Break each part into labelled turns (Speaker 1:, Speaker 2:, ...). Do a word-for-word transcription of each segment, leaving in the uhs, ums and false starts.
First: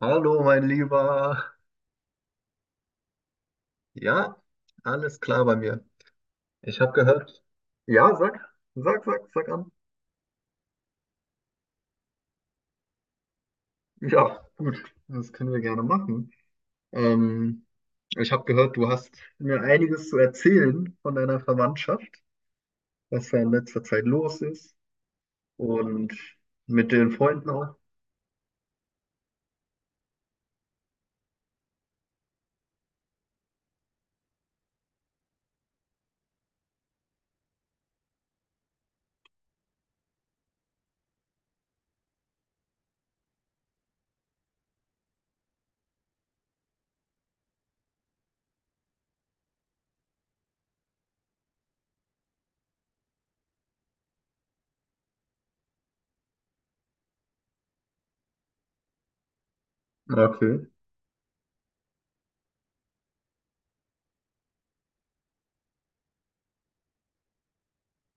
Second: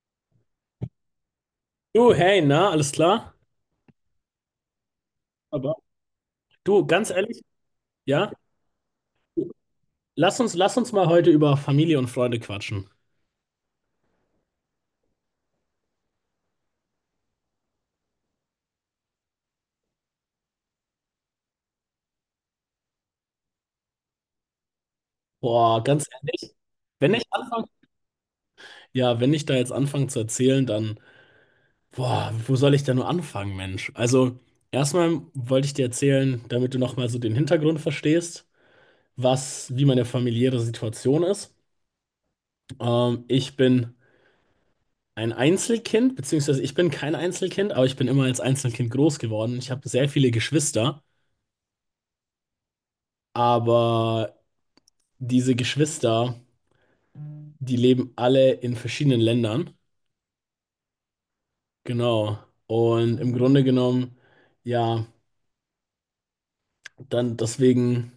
Speaker 1: Hallo, mein Lieber.
Speaker 2: Du, hey, na, alles klar?
Speaker 1: Ja, alles klar bei
Speaker 2: Aber
Speaker 1: mir. Ich
Speaker 2: du,
Speaker 1: habe
Speaker 2: ganz
Speaker 1: gehört.
Speaker 2: ehrlich,
Speaker 1: Ja,
Speaker 2: ja,
Speaker 1: sag, sag, sag, sag an.
Speaker 2: lass uns, lass uns mal heute über Familie und Freunde quatschen.
Speaker 1: Ja, gut, das können wir gerne machen. Ähm, ich habe gehört, du hast mir einiges zu erzählen von deiner Verwandtschaft, was da in letzter Zeit los ist
Speaker 2: Boah, ganz
Speaker 1: und
Speaker 2: ehrlich,
Speaker 1: mit den
Speaker 2: wenn ich
Speaker 1: Freunden
Speaker 2: anfange,
Speaker 1: auch.
Speaker 2: ja, wenn ich da jetzt anfange zu erzählen, dann, boah, wo soll ich da nur anfangen, Mensch? Also, erstmal wollte ich dir erzählen, damit du nochmal so den Hintergrund verstehst, was, wie meine familiäre Situation ist. Ähm, ich bin ein Einzelkind, beziehungsweise ich bin kein Einzelkind, aber ich bin immer als Einzelkind groß geworden. Ich habe sehr viele Geschwister, aber diese Geschwister, die leben alle in verschiedenen Ländern.
Speaker 1: Okay.
Speaker 2: Genau. Und im Grunde genommen, ja, dann deswegen,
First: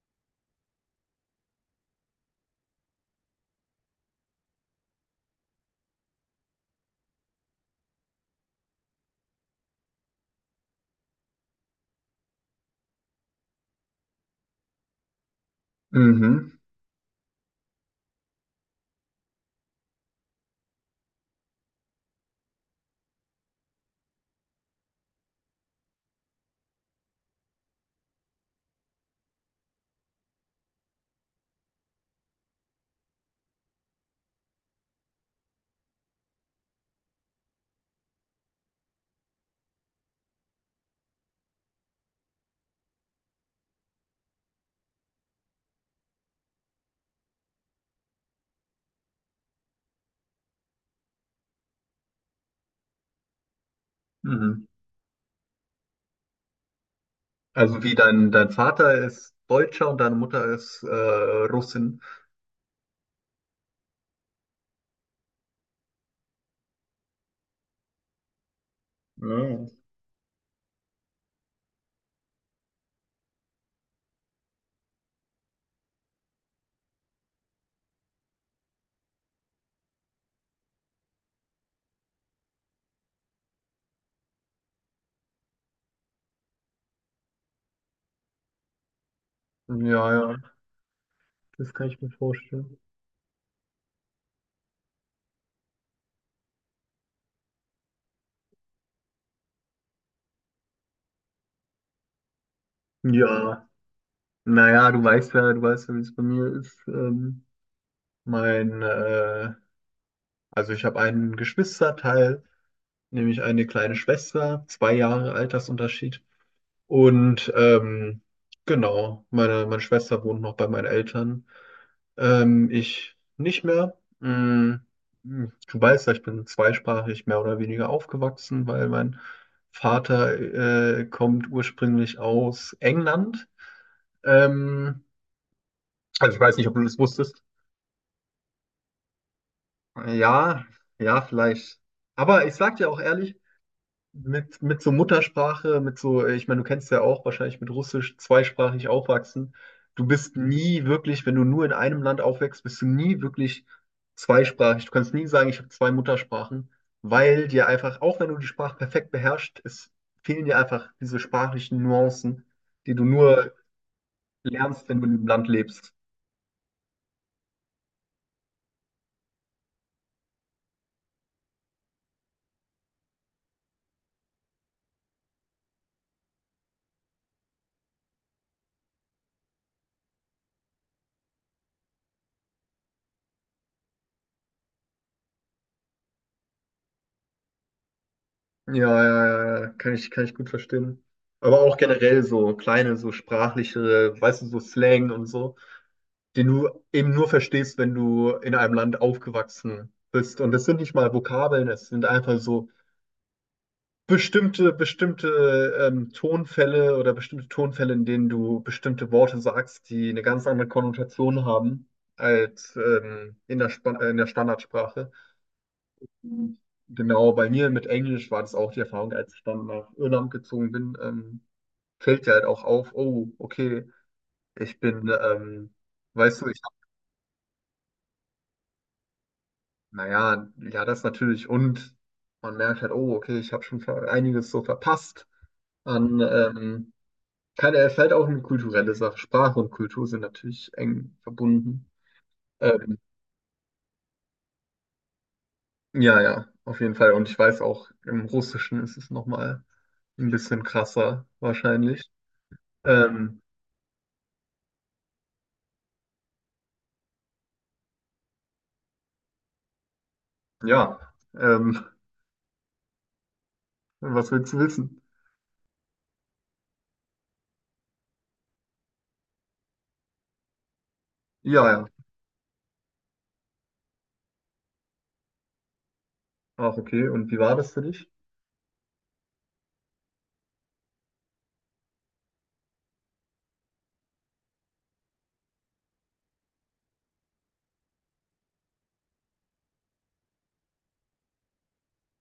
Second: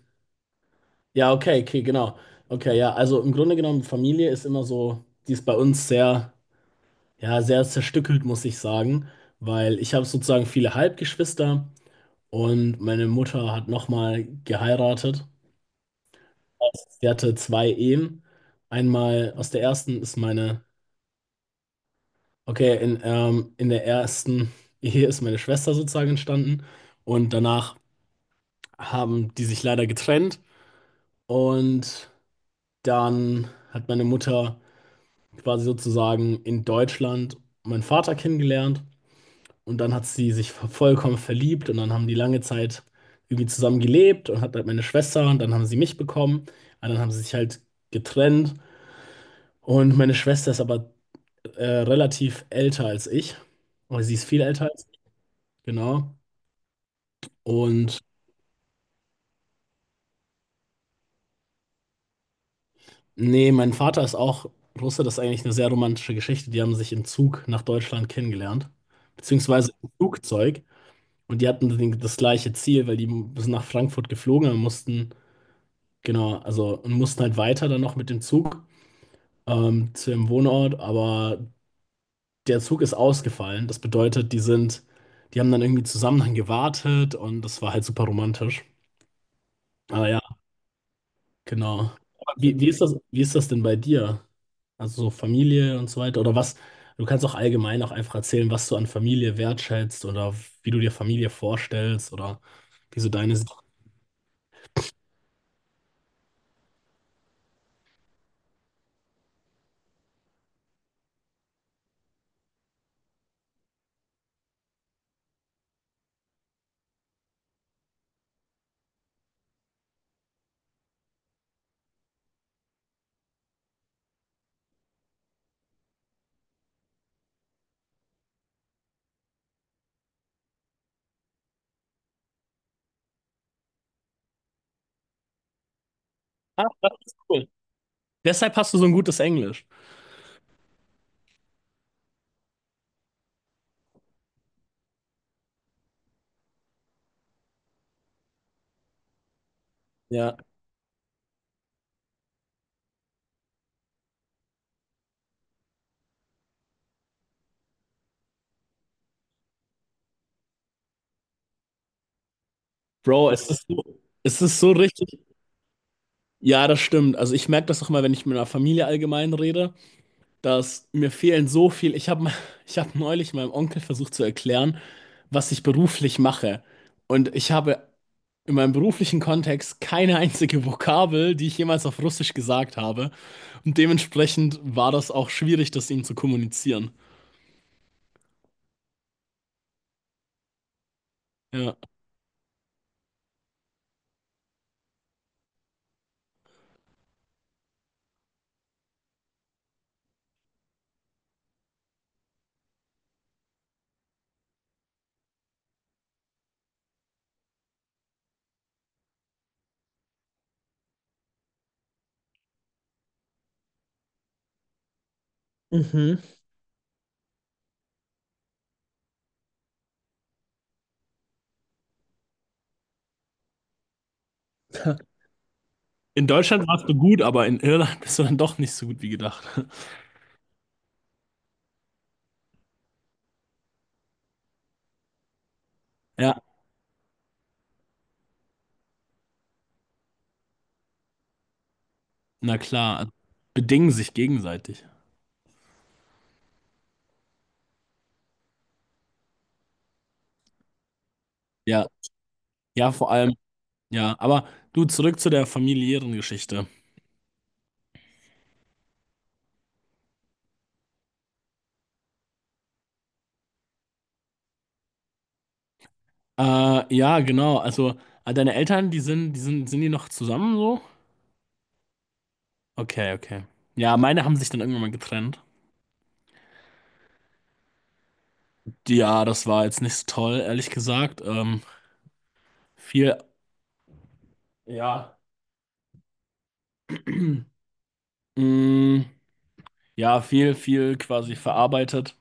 Speaker 2: ja, okay, okay, genau. Okay, ja, also im Grunde genommen, Familie ist immer so, die ist bei uns sehr, ja, sehr zerstückelt, muss ich sagen, weil ich habe sozusagen viele Halbgeschwister und meine Mutter hat nochmal geheiratet.
Speaker 1: Mhm.
Speaker 2: Sie hatte zwei Ehen. Einmal aus der ersten ist meine, okay, in, ähm, in der ersten Ehe ist meine Schwester sozusagen entstanden und danach haben die sich leider getrennt und dann hat meine Mutter quasi sozusagen in Deutschland meinen Vater kennengelernt. Und dann hat sie sich vollkommen verliebt und dann haben die lange Zeit irgendwie zusammen gelebt und hat halt meine Schwester und dann haben sie mich bekommen. Und dann haben sie sich halt getrennt. Und meine Schwester ist aber äh, relativ älter als ich. Oder sie ist viel
Speaker 1: Mhm.
Speaker 2: älter als ich, genau.
Speaker 1: Also wie
Speaker 2: Und
Speaker 1: dein, dein Vater ist Deutscher und deine Mutter ist äh, Russin.
Speaker 2: nee, mein Vater ist auch Russe. Das ist eigentlich eine sehr romantische Geschichte. Die haben sich im Zug nach Deutschland kennengelernt.
Speaker 1: Ja,
Speaker 2: Beziehungsweise im Flugzeug. Und die hatten den- das gleiche Ziel, weil die sind nach Frankfurt geflogen und mussten, genau, also und mussten halt weiter dann noch mit dem Zug ähm, zu ihrem Wohnort, aber der Zug ist ausgefallen. Das bedeutet, die sind, die haben dann irgendwie zusammen dann gewartet und das war halt super romantisch. Aber
Speaker 1: ja,
Speaker 2: ja,
Speaker 1: ja. Das kann
Speaker 2: genau.
Speaker 1: ich mir
Speaker 2: Aber Wie, wie
Speaker 1: vorstellen.
Speaker 2: ist das, wie ist das denn bei dir? Also so Familie und so weiter oder was? Du kannst auch allgemein auch einfach erzählen, was du an Familie wertschätzt oder wie du dir Familie vorstellst oder wie so deine.
Speaker 1: Ja, naja, du weißt ja, du weißt ja, wie es bei mir ist. Ähm, mein, äh, also ich habe einen Geschwisterteil, nämlich eine kleine Schwester, zwei Jahre Altersunterschied. Und ähm, genau, meine, meine Schwester wohnt noch bei meinen Eltern. Ähm, ich nicht mehr. Mm, mm, Du weißt ja, ich bin zweisprachig mehr oder weniger aufgewachsen, weil mein Vater äh, kommt ursprünglich aus England. Ähm, also ich weiß
Speaker 2: Ah,
Speaker 1: nicht, ob du
Speaker 2: das
Speaker 1: das
Speaker 2: ist
Speaker 1: wusstest.
Speaker 2: cool. Deshalb hast du so ein gutes Englisch.
Speaker 1: Ja, ja, vielleicht. Aber ich sag dir auch ehrlich, mit, mit so Muttersprache, mit so, äh, ich meine, du kennst ja auch wahrscheinlich mit Russisch zweisprachig aufwachsen. Du bist
Speaker 2: Ja.
Speaker 1: nie wirklich, wenn du nur in einem Land aufwächst, bist du nie wirklich zweisprachig. Du kannst nie sagen, ich habe zwei Muttersprachen, weil dir einfach, auch wenn du die Sprache perfekt beherrschst, es fehlen dir einfach diese sprachlichen Nuancen, die du
Speaker 2: Bro, es
Speaker 1: nur
Speaker 2: ist so, es ist so
Speaker 1: lernst, wenn du in
Speaker 2: richtig.
Speaker 1: einem Land lebst.
Speaker 2: Ja, das stimmt. Also ich merke das auch mal, wenn ich mit meiner Familie allgemein rede, dass mir fehlen so viel. Ich habe ich hab neulich meinem Onkel versucht zu erklären, was ich beruflich mache. Und ich habe in meinem beruflichen Kontext keine einzige Vokabel, die ich jemals auf Russisch gesagt habe. Und dementsprechend war das auch schwierig, das ihm zu kommunizieren.
Speaker 1: Ja, ja, ja, ja, kann ich, kann ich gut verstehen. Aber
Speaker 2: Ja.
Speaker 1: auch generell so kleine, so sprachlichere, weißt du, so Slang und so, den du eben nur verstehst, wenn du in einem Land aufgewachsen bist. Und das sind nicht mal Vokabeln, es sind einfach so bestimmte, bestimmte ähm, Tonfälle oder bestimmte Tonfälle, in denen du bestimmte Worte sagst, die eine ganz andere Konnotation haben als ähm, in der Span äh, in der Standardsprache.
Speaker 2: Mhm.
Speaker 1: Mhm. Genau, bei mir mit Englisch war das auch die Erfahrung, als ich dann nach Irland gezogen bin, ähm, fällt dir halt auch auf, oh, okay, ich bin, ähm,
Speaker 2: In
Speaker 1: weißt du, ich
Speaker 2: Deutschland warst du gut, aber in Irland bist du dann doch nicht so gut wie gedacht.
Speaker 1: Naja, ja, ja, das natürlich. Und man merkt halt, oh, okay, ich habe schon ver- einiges so verpasst an,
Speaker 2: Ja.
Speaker 1: ähm, keine, es ist halt auch eine kulturelle Sache. Sprache und Kultur sind natürlich eng verbunden.
Speaker 2: Na
Speaker 1: Ähm,
Speaker 2: klar, also bedingen sich gegenseitig.
Speaker 1: ja, ja, auf jeden Fall. Und ich weiß auch, im Russischen ist es nochmal ein bisschen krasser,
Speaker 2: Ja,
Speaker 1: wahrscheinlich.
Speaker 2: ja, vor allem,
Speaker 1: Ähm,
Speaker 2: ja. Aber du, zurück zu der familiären Geschichte.
Speaker 1: ja, ähm, was willst du wissen?
Speaker 2: Äh, ja, genau. Also, äh, deine Eltern, die sind, die sind, sind die noch zusammen so?
Speaker 1: Ja, ja.
Speaker 2: Okay, okay. Ja, meine haben sich dann irgendwann mal getrennt.
Speaker 1: Ach, okay. Und wie war das für dich?
Speaker 2: Ja, das war jetzt nicht so toll, ehrlich gesagt. Ähm, viel, ja, mh, ja, viel, viel quasi verarbeitet.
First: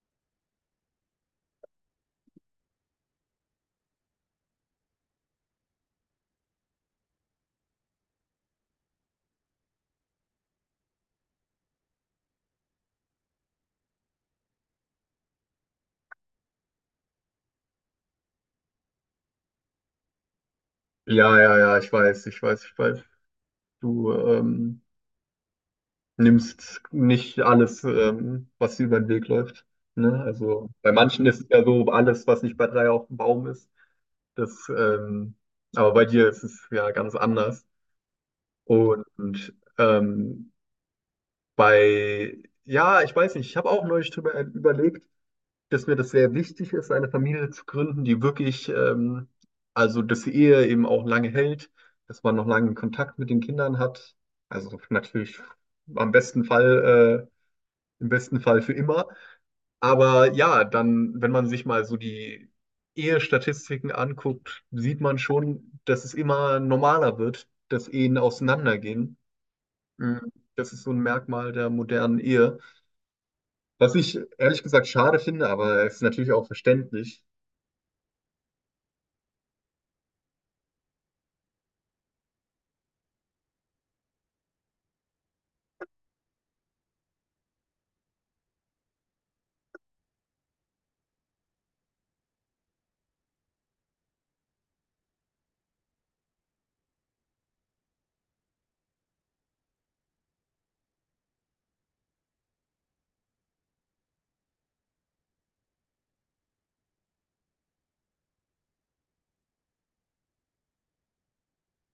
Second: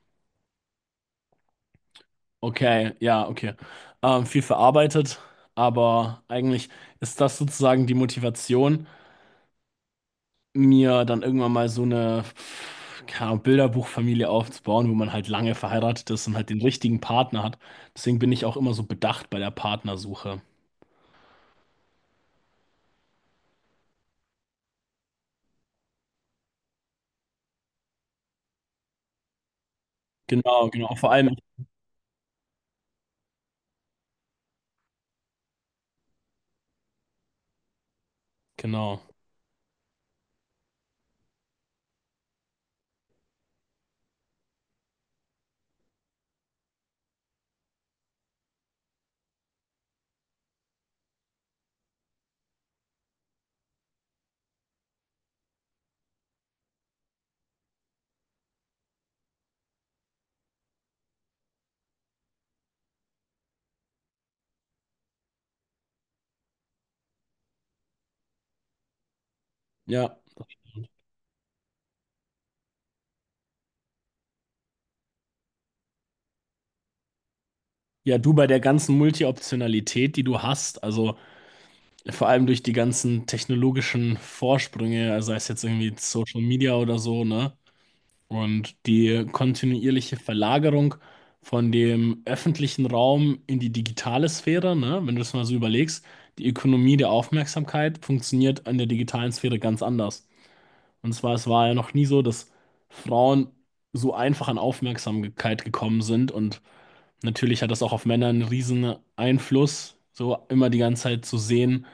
Speaker 2: Okay, ja, okay. Ähm, viel verarbeitet, aber eigentlich ist das sozusagen die Motivation, mir dann irgendwann mal so eine, keine Ahnung, Bilderbuchfamilie aufzubauen, wo man halt lange verheiratet ist und halt den richtigen Partner hat. Deswegen bin ich auch immer so bedacht bei der Partnersuche.
Speaker 1: Ja, ja, ja, ich weiß, ich weiß, ich weiß. Du, ähm, nimmst nicht alles, ähm, was dir über den Weg läuft. Ne? Also
Speaker 2: Genau,
Speaker 1: bei
Speaker 2: genau, vor
Speaker 1: manchen
Speaker 2: allem,
Speaker 1: ist es ja so, alles, was nicht bei drei auf dem Baum ist. Das, ähm, aber bei dir ist es ja ganz anders.
Speaker 2: genau,
Speaker 1: Und ähm, bei, ja, ich weiß nicht, ich habe auch neulich drüber überlegt, dass mir das sehr wichtig ist, eine Familie zu gründen, die wirklich, ähm, also dass die Ehe eben auch lange hält, dass man noch lange Kontakt mit den Kindern hat. Also natürlich am besten Fall. Äh, im besten Fall für immer. Aber ja, dann, wenn man sich mal so die Ehestatistiken anguckt, sieht man schon, dass es immer normaler wird, dass Ehen auseinandergehen.
Speaker 2: ja.
Speaker 1: Mhm. Das ist so ein Merkmal der modernen Ehe. Was ich ehrlich gesagt schade finde, aber es ist natürlich auch verständlich.
Speaker 2: Ja, du bei der ganzen Multi-Optionalität, die du hast, also vor allem durch die ganzen technologischen Vorsprünge, also sei es jetzt irgendwie Social Media oder so, ne? Und die kontinuierliche Verlagerung von dem öffentlichen Raum in die digitale Sphäre, ne, wenn du das mal so überlegst, die Ökonomie der Aufmerksamkeit funktioniert in der digitalen Sphäre ganz anders. Und zwar, es war ja noch nie so, dass Frauen so einfach an Aufmerksamkeit gekommen sind. Und natürlich hat das auch auf Männer einen riesen Einfluss, so immer die ganze Zeit zu sehen,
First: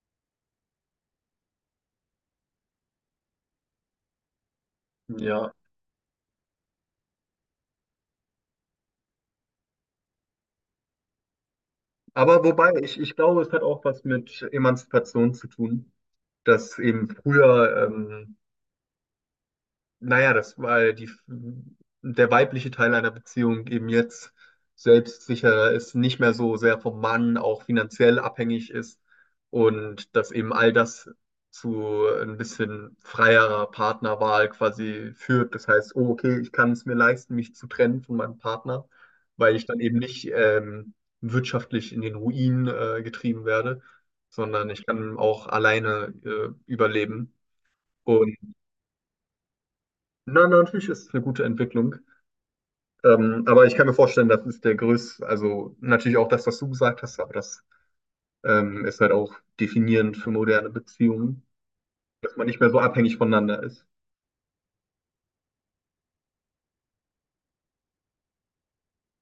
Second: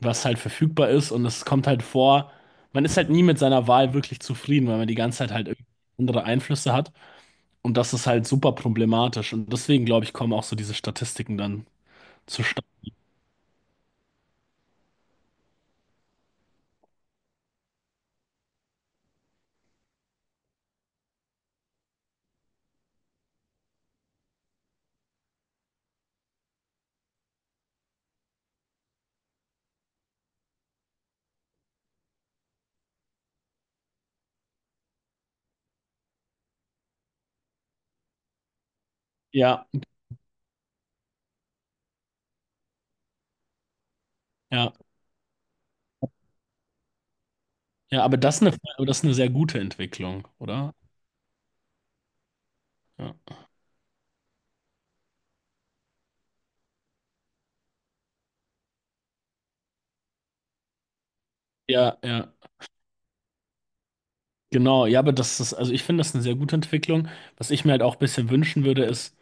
Speaker 2: was halt verfügbar ist. Und es kommt halt vor, man ist halt nie mit seiner Wahl wirklich zufrieden, weil man die ganze Zeit halt
Speaker 1: Ja.
Speaker 2: irgendwie andere Einflüsse hat. Und das ist halt super problematisch. Und deswegen, glaube ich, kommen auch so diese Statistiken dann
Speaker 1: Aber
Speaker 2: zustande.
Speaker 1: wobei, ich, ich glaube, es hat auch was mit Emanzipation zu tun, dass eben früher ähm, naja, das weil die, der weibliche Teil einer Beziehung eben jetzt selbstsicherer ist, nicht mehr so sehr vom Mann auch finanziell abhängig ist und dass eben all das zu ein bisschen freierer Partnerwahl quasi führt. Das heißt, oh, okay, ich kann es mir leisten, mich zu trennen von meinem Partner, weil ich
Speaker 2: Ja,
Speaker 1: dann eben nicht ähm, wirtschaftlich in den Ruin äh, getrieben werde, sondern
Speaker 2: ja,
Speaker 1: ich kann auch alleine äh, überleben.
Speaker 2: ja, aber
Speaker 1: Und
Speaker 2: das ist eine, aber das ist eine sehr gute Entwicklung,
Speaker 1: na, na,
Speaker 2: oder?
Speaker 1: natürlich ist es eine gute Entwicklung.
Speaker 2: Ja,
Speaker 1: Ähm, aber ich kann mir vorstellen, das ist der größte, also natürlich auch das, was du gesagt hast, aber das ähm, ist halt auch definierend für moderne Beziehungen,
Speaker 2: ja, ja,
Speaker 1: dass man nicht mehr so abhängig voneinander ist.
Speaker 2: genau. Ja, aber das ist, also ich finde das eine sehr gute Entwicklung. Was ich mir halt auch ein bisschen wünschen würde, ist,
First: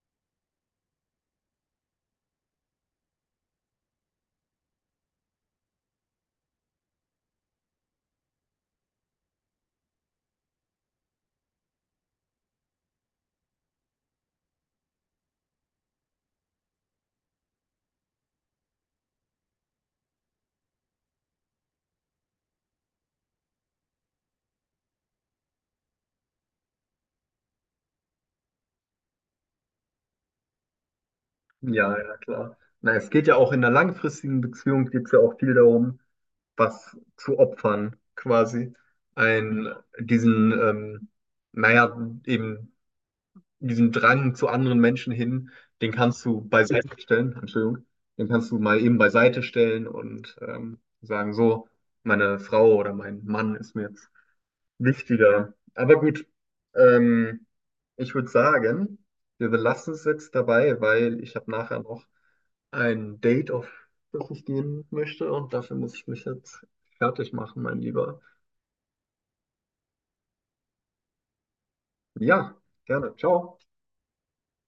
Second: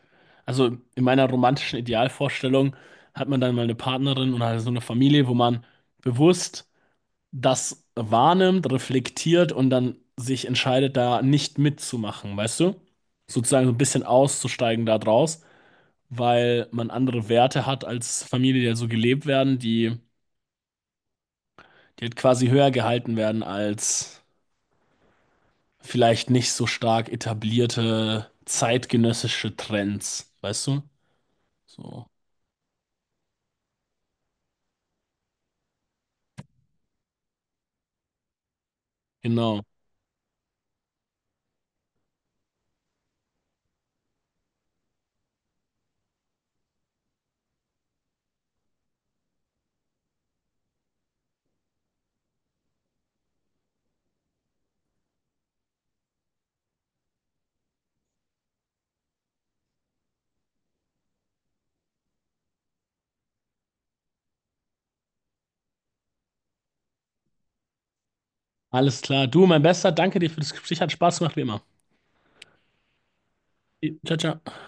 Speaker 2: also in meiner romantischen Idealvorstellung hat man dann mal eine Partnerin und halt so eine Familie, wo man bewusst das wahrnimmt, reflektiert und dann sich entscheidet, da nicht mitzumachen, weißt du? Sozusagen so ein bisschen auszusteigen da draus, weil man andere Werte hat als Familie, die ja so gelebt werden, die, die halt quasi höher gehalten werden als vielleicht nicht so stark etablierte zeitgenössische Trends, weißt du?
Speaker 1: Ja,
Speaker 2: So,
Speaker 1: ja, klar. Na, es geht ja auch in einer langfristigen Beziehung, geht es ja auch viel darum, was zu opfern, quasi.
Speaker 2: genau.
Speaker 1: Ein, diesen, ähm, naja, eben diesen Drang zu anderen Menschen hin, den kannst du beiseite stellen, Entschuldigung, den kannst du mal eben beiseite stellen und ähm, sagen, so, meine Frau oder mein Mann ist mir jetzt wichtiger. Aber gut, ähm, ich würde sagen, wir belassen es jetzt dabei, weil ich habe nachher noch ein Date, auf das ich gehen möchte und dafür muss ich mich jetzt fertig machen, mein Lieber.
Speaker 2: Alles klar. Du, mein Bester, danke dir für das Gespräch, hat Spaß gemacht wie immer.
Speaker 1: Ja, gerne. Ciao.
Speaker 2: Ciao, ciao.